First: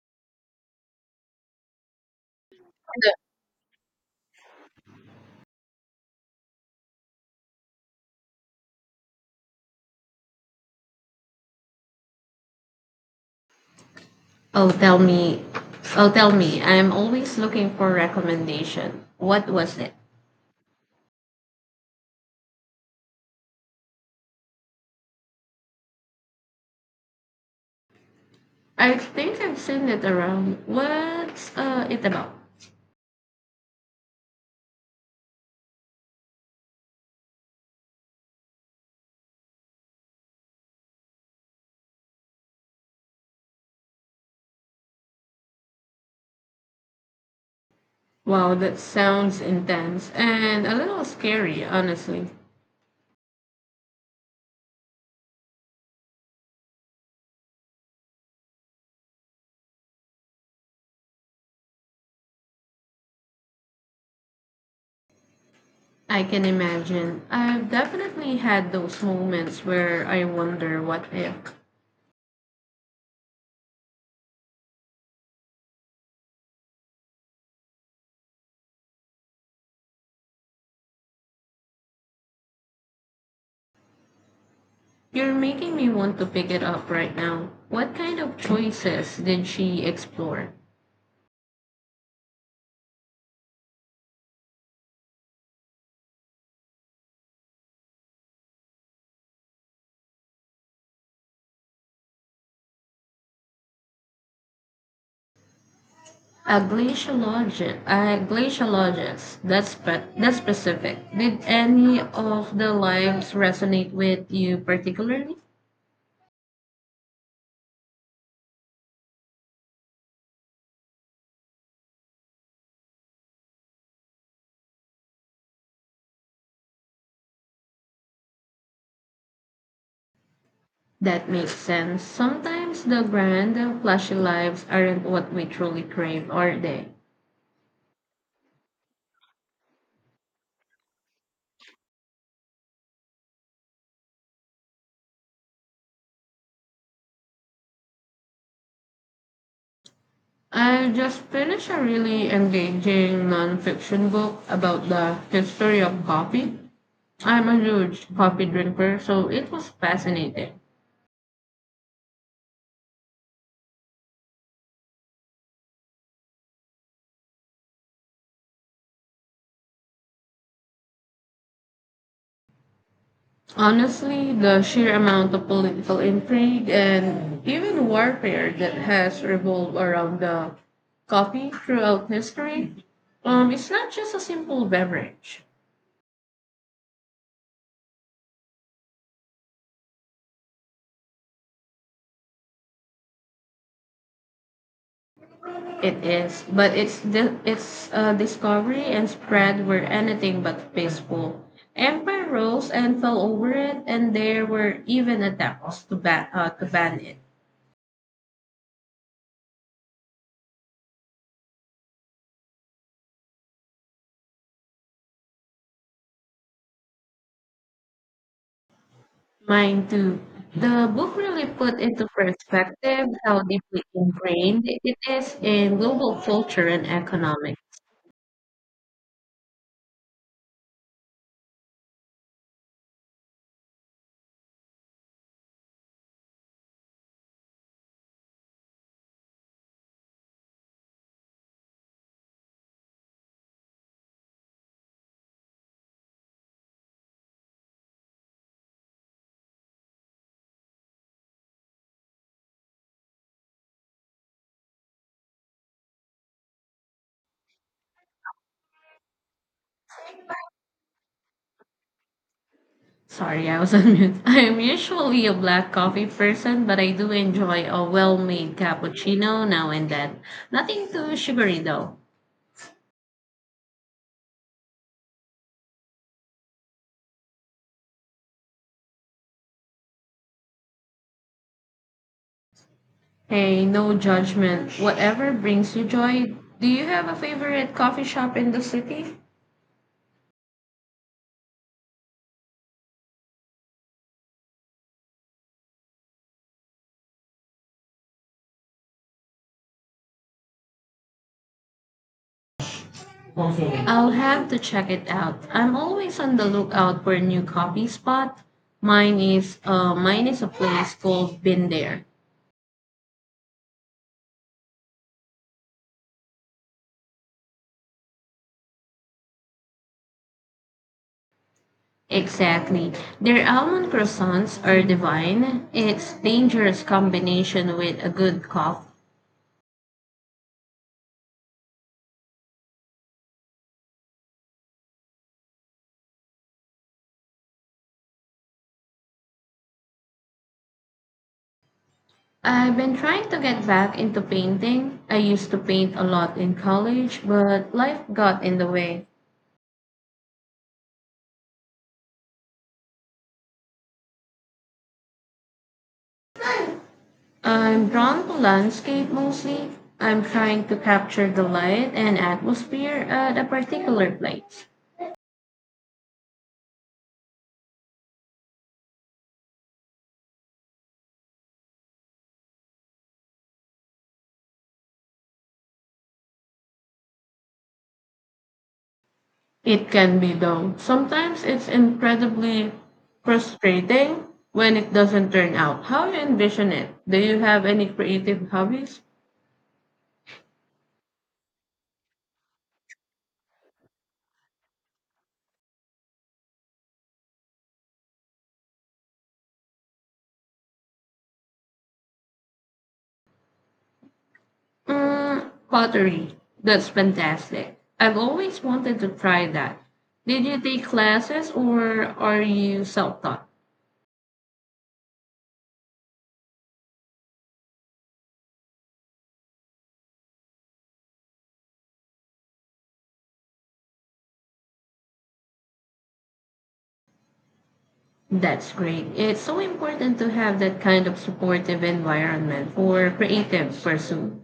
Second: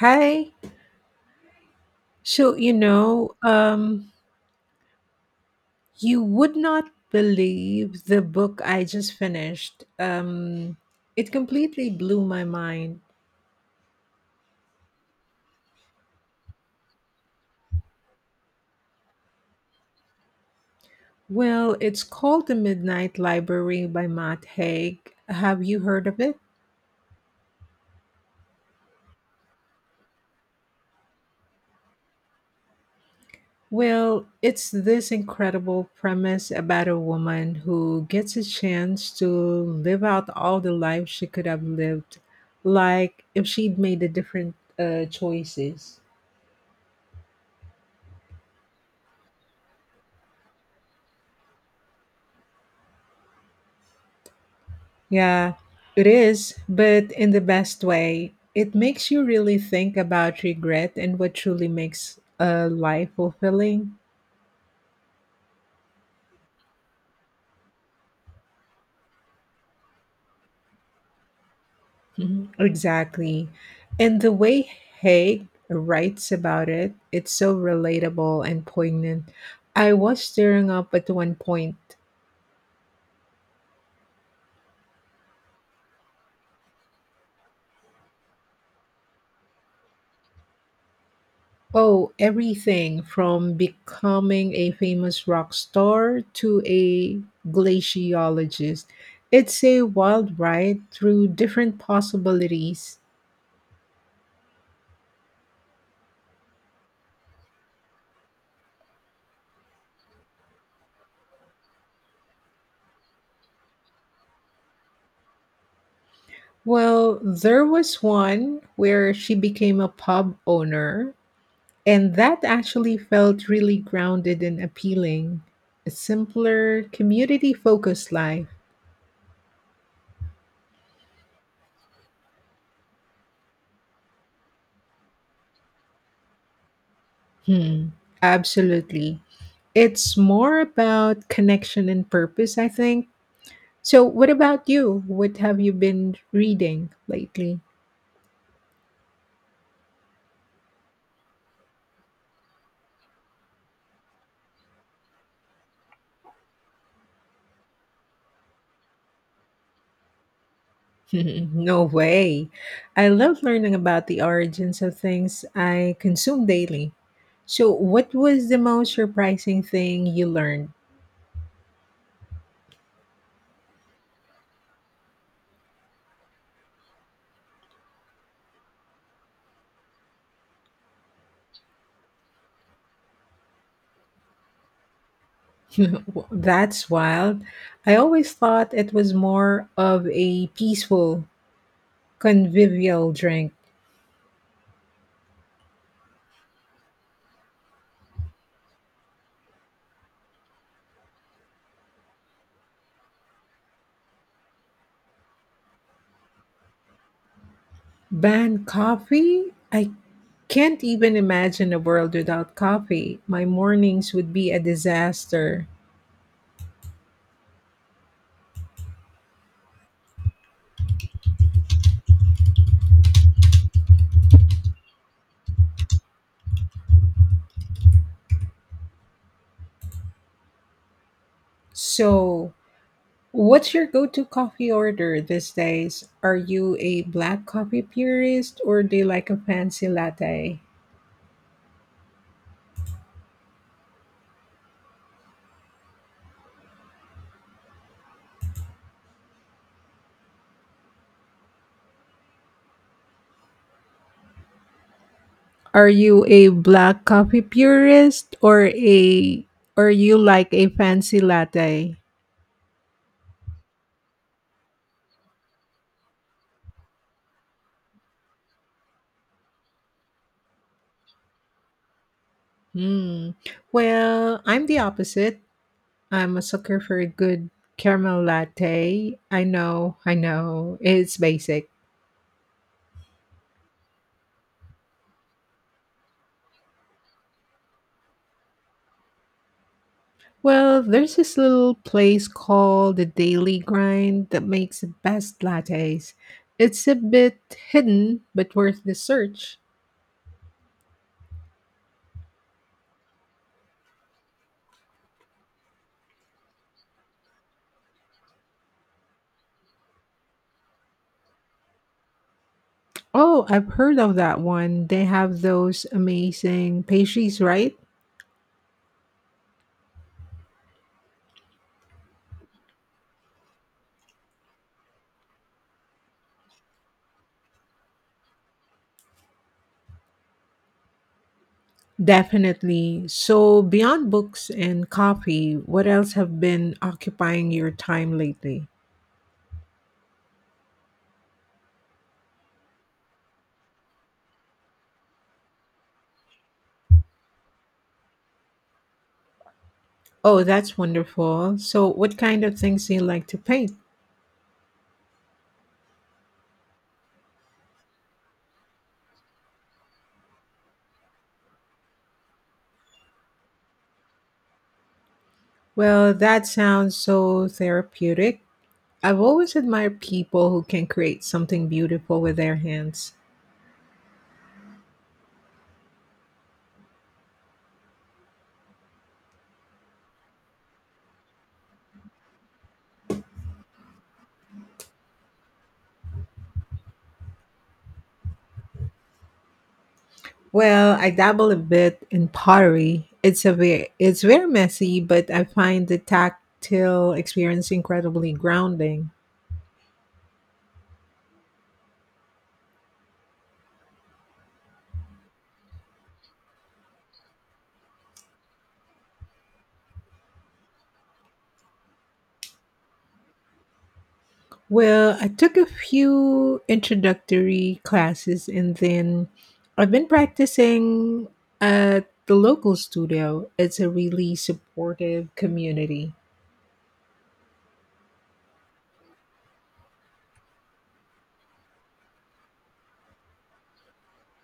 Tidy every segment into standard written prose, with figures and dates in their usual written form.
Hi. So, you know, um, you would not believe the book I just finished. It completely blew my mind. Oh, tell me. Oh, tell me. I'm always looking for recommendation. What was it? Well, it's called The Midnight Library by Matt Haig. Have you heard of it? I think I've seen it around. What's it about? Well, it's this incredible premise about a woman who gets a chance to live out all the life she could have lived, like if she'd made the different choices. Wow, that sounds intense and a little scary, honestly. Yeah, it is, but in the best way. It makes you really think about regret and what truly makes a life fulfilling. I can imagine. I've definitely had those moments where I wonder what if. Mhm. Exactly. And the way Haig writes about it, it's so relatable and poignant. I was tearing up at one point. You're making me want to pick it up right now. What kind of choices did she explore? Oh, everything from becoming a famous rock star to a glaciologist. It's a wild ride through different possibilities. A glaciologist, a glaciologist. That's that's specific. Did any of the lives resonate with you particularly? Well, there was one where she became a pub owner, and that actually felt really grounded and appealing. A simpler, community focused life. That makes sense. Sometimes the grand, flashy lives aren't what we truly crave, are they? Hmm, absolutely. It's more about connection and purpose, I think. So, what about you? What have you been reading lately? I just finished a really engaging nonfiction book about the history of coffee. I'm a huge coffee drinker, so it was fascinating. No way. I love learning about the origins of things I consume daily. So, what was the most surprising thing you learned? Honestly, the sheer amount of political intrigue and even warfare that has revolved around the coffee throughout history, it's not just a simple beverage. That's wild. I always thought it was more of a peaceful, convivial drink. It is, but its discovery and spread were anything but peaceful. Empire rose and fell over it, and there were even attempts to ban to ban it. Ban coffee? I can't even imagine a world without coffee. My mornings would be a disaster. Mine too. The book really put into perspective how deeply ingrained it is in global culture and economics. So, what's your go to coffee order these days? Are you a black coffee purist or do you like a fancy latte? Are you a black coffee purist or a or you like a fancy latte? Sorry, I was on mute. I am usually a black coffee person, but I do enjoy a well made cappuccino now and then. Nothing too sugary though. Hmm. Well, I'm the opposite. I'm a sucker for a good caramel latte. I know, I know. It's basic. Hey, no judgment. Whatever brings you joy. Do you have a favorite coffee shop in the city? Well, there's this little place called the Daily Grind that makes the best lattes. It's a bit hidden, but worth the search. I'll have to check it out. I'm always on the lookout for a new coffee spot. Mine is a place called Been There. Oh, I've heard of that one. They have those amazing pastries, right? Exactly. Their almond croissants are divine. It's dangerous combination with a good coffee. Definitely. So, beyond books and coffee, what else have been occupying your time lately? I've been trying to get back into painting. I used to paint a lot in college, but life got in the way. Oh, that's wonderful. So, what kind of things do you like to paint? I'm drawn to landscape mostly. I'm trying to capture the light and atmosphere at a particular place. Well, that sounds so therapeutic. I've always admired people who can create something beautiful with their hands. It can be though. Sometimes it's incredibly frustrating when it doesn't turn out how you envision it. Do you have any creative hobbies? Well, I dabble a bit in pottery. It's very messy, but I find the tactile experience incredibly grounding. Mm, pottery. That's fantastic. I've always wanted to try that. Did you take classes or are you self-taught? Well, I took a few introductory classes and then I've been practicing at the local studio. It's a really supportive community. That's great. It's so important to have that kind of supportive environment for creative pursuit.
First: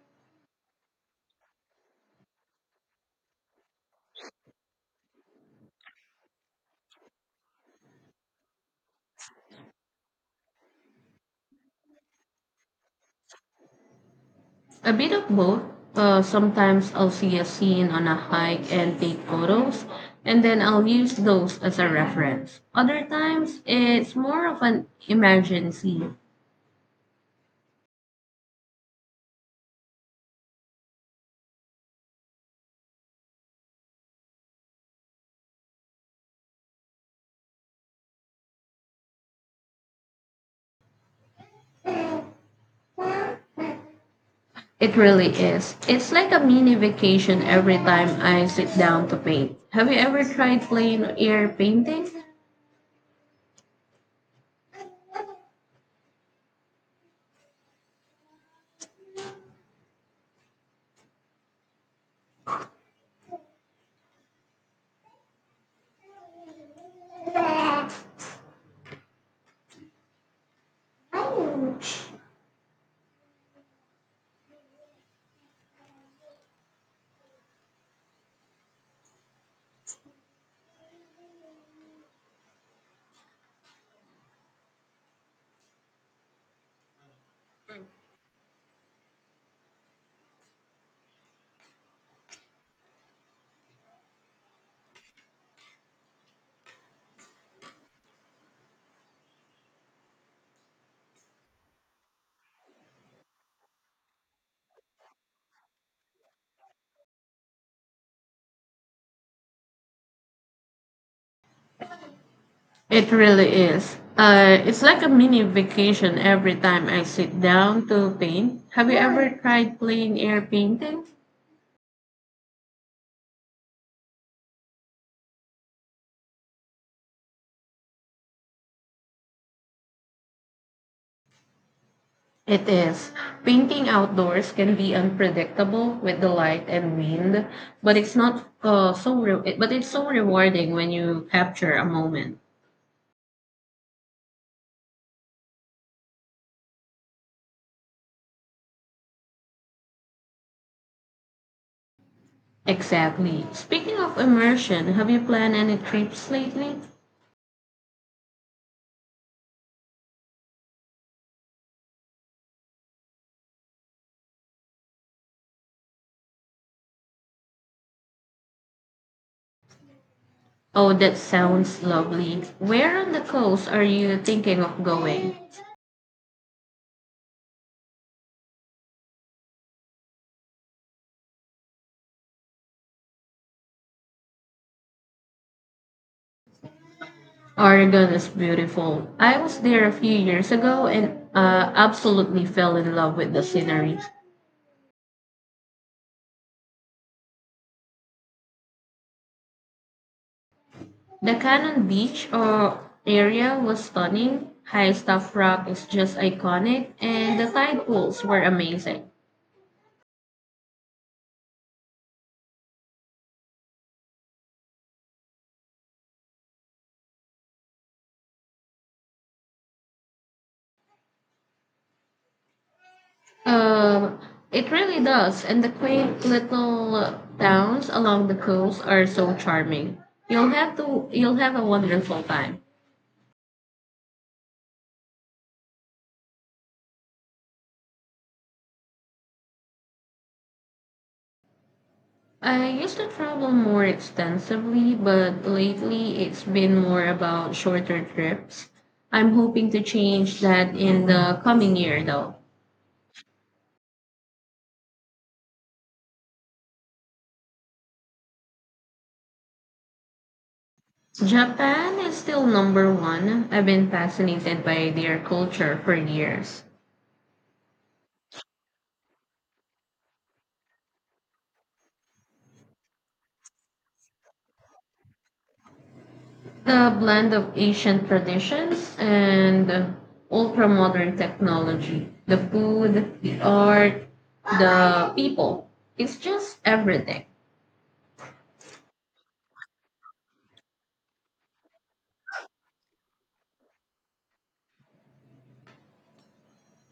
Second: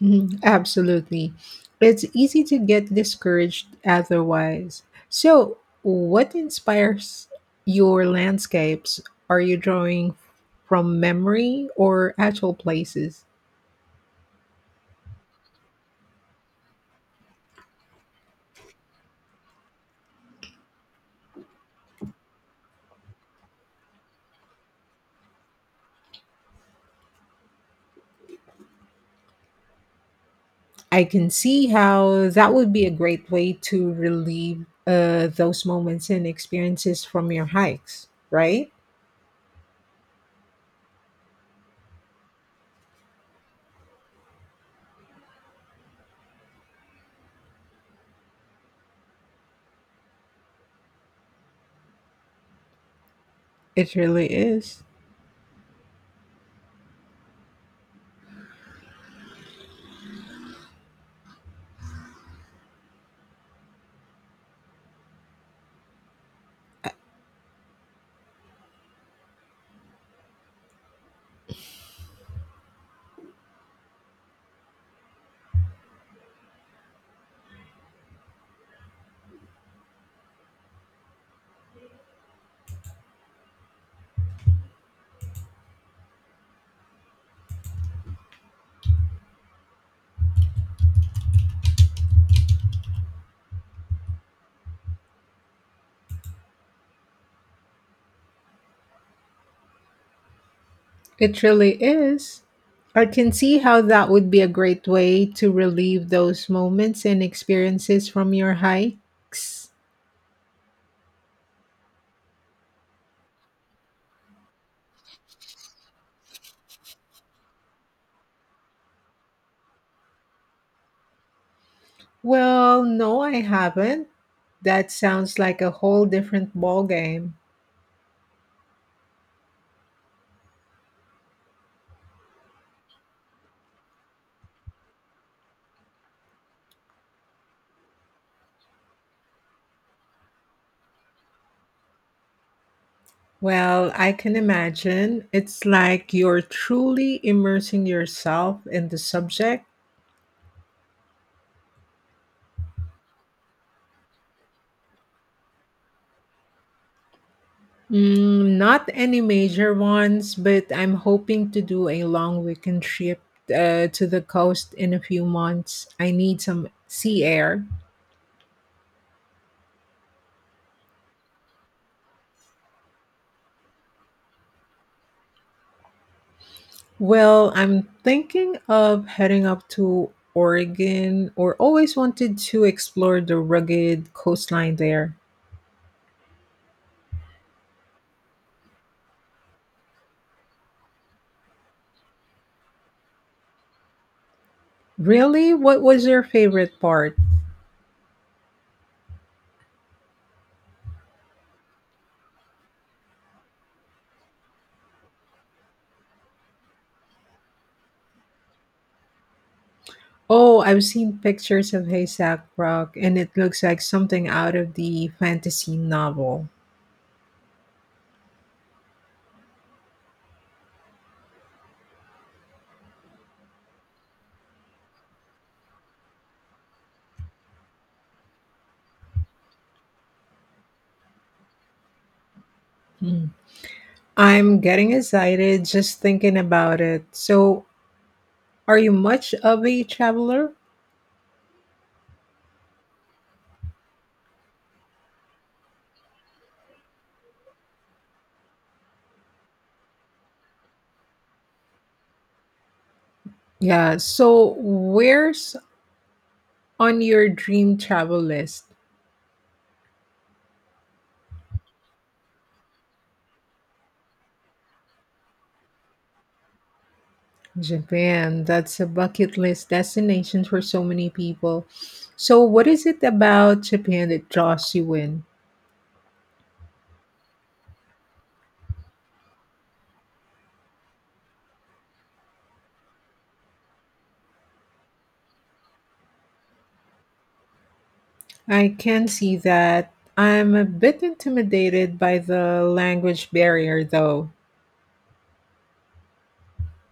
Mhm, absolutely. It's easy to get discouraged otherwise. So, what inspires your landscapes? Are you drawing from memory or actual places? A bit of both. Sometimes I'll see a scene on a hike and take photos, and then I'll use those as a reference. Other times, it's more of an imagined scene. I can see how that would be a great way to relieve those moments and experiences from your hikes, right? It really is. It's like a mini vacation every time I sit down to paint. Have you ever tried plain air painting? It really is. It really is. I can see how that would be a great way to relive those moments and experiences from your hikes. It really is. It's like a mini vacation every time I sit down to paint. Have you ever tried plain air painting? Well, no, I haven't. That sounds like a whole different ballgame. It is. Painting outdoors can be unpredictable with the light and wind, but it's not so re- but it's so rewarding when you capture a moment. Well, I can imagine. It's like you're truly immersing yourself in the subject. Exactly. Speaking of immersion, have you planned any trips lately? Mm, not any major ones, but I'm hoping to do a long weekend trip to the coast in a few months. I need some sea air. Oh, that sounds lovely. Where on the coast are you thinking of going? Well, I'm thinking of heading up to Oregon or always wanted to explore the rugged coastline there. Oregon is beautiful. I was there a few years ago and absolutely fell in love with the scenery. Really? What was your favorite part? The Cannon Beach area was stunning. High Stuff Rock is just iconic, and the tide pools were amazing. Oh, I've seen pictures of Haystack Rock and it looks like something out of the fantasy novel. Um, it really does, and the quaint little towns along the coast are so charming. You'll have a wonderful time. Hmm. I'm getting excited just thinking about it. So, are you much of a traveler? I used to travel more extensively, but lately it's been more about shorter trips. I'm hoping to change that in the coming year, though. Yeah. So, where's on your dream travel list? Japan is still number one. I've been fascinated by their culture for years. Japan, that's a bucket list destination for so many people. So, what is it about Japan that draws you in? The blend of ancient traditions and ultra modern technology, the food, the art, the people. It's just everything. I can see that. I'm a bit intimidated by the language barrier, though.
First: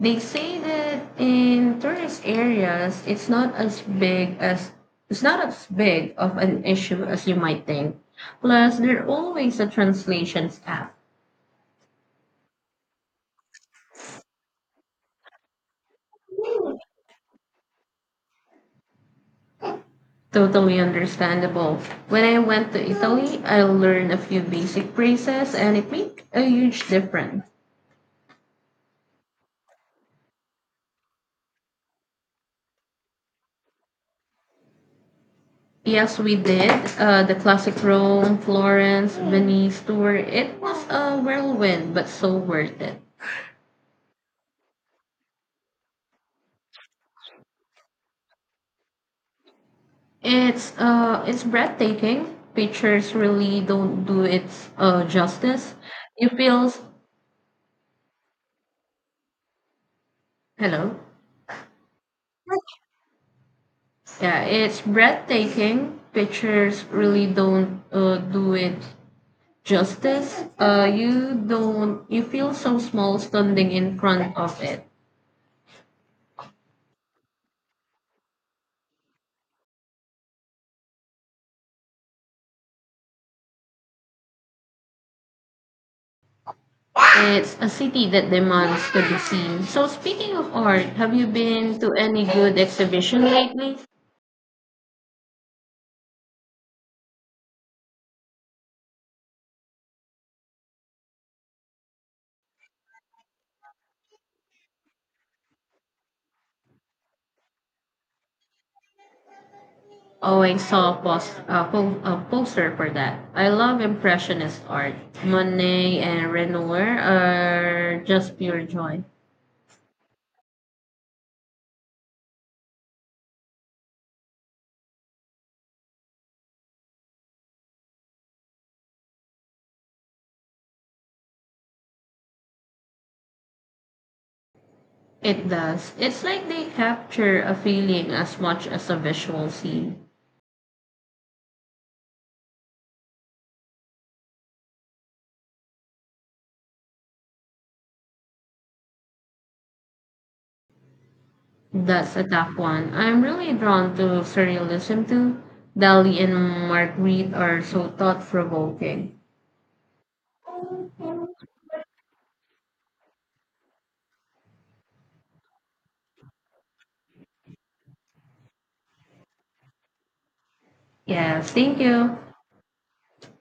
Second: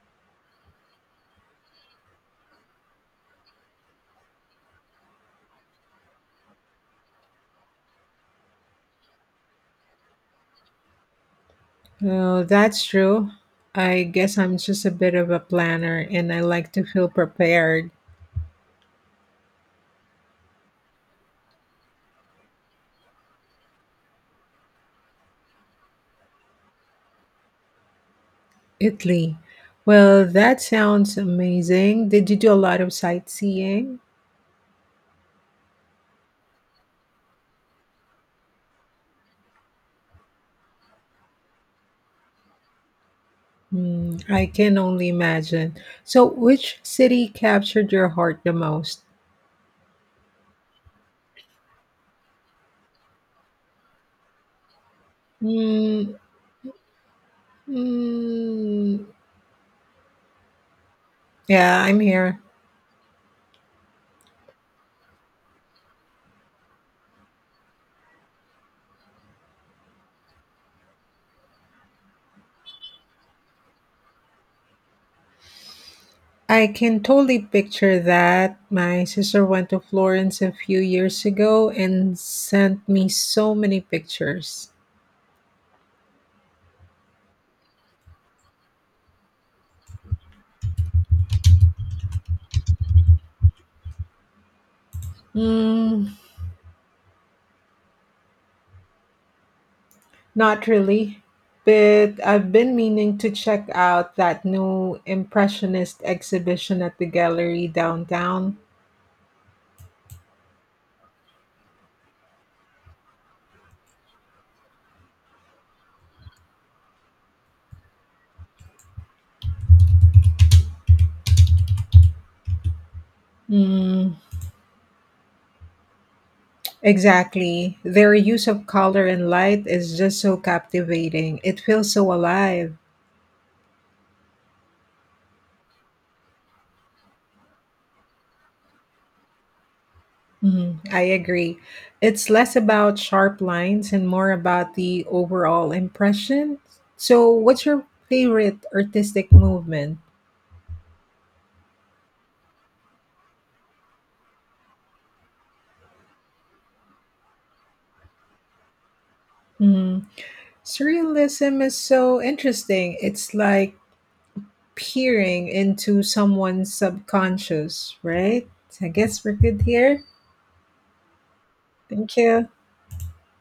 They say that in tourist areas, it's not as big of an issue as you might think. Plus, there are always a translations app. Oh, that's true. I guess I'm just a bit of a planner and I like to feel prepared. Totally understandable. When I went to Italy, I learned a few basic phrases and it made a huge difference. Italy. Well, that sounds amazing. Did you do a lot of sightseeing? Yes, we did. The classic Rome, Florence, Venice tour. It was a whirlwind, but so worth it. Hmm, I can only imagine. So, which city captured your heart the most? It's breathtaking. Pictures really don't do its justice. Mm, You feel s- mm, Hello. yeah, I'm here. Yeah, it's breathtaking. Pictures really don't do it justice. You don't. You feel so small standing in front of it. I can totally picture that. My sister went to Florence a few years ago and sent me so many pictures. It's a city that demands to be seen. So speaking of art, have you been to any good exhibition lately? Mm, not really, but I've been meaning to check out that new Impressionist exhibition at the gallery downtown. Oh, I saw a poster for that. I love Impressionist art. Monet and Renoir are just pure joy. Mm, exactly. Their use of color and light is just so captivating. It feels so alive. It does. It's like they capture a feeling as much as a visual scene. Mm, I agree. It's less about sharp lines and more about the overall impression. So, what's your favorite artistic movement? That's a tough one. I'm really drawn to surrealism too. Dali and Marguerite are so thought provoking. Mm-hmm. Surrealism is so interesting. It's like peering into someone's subconscious, right? I guess we're good here. Yes, thank Thank you. you.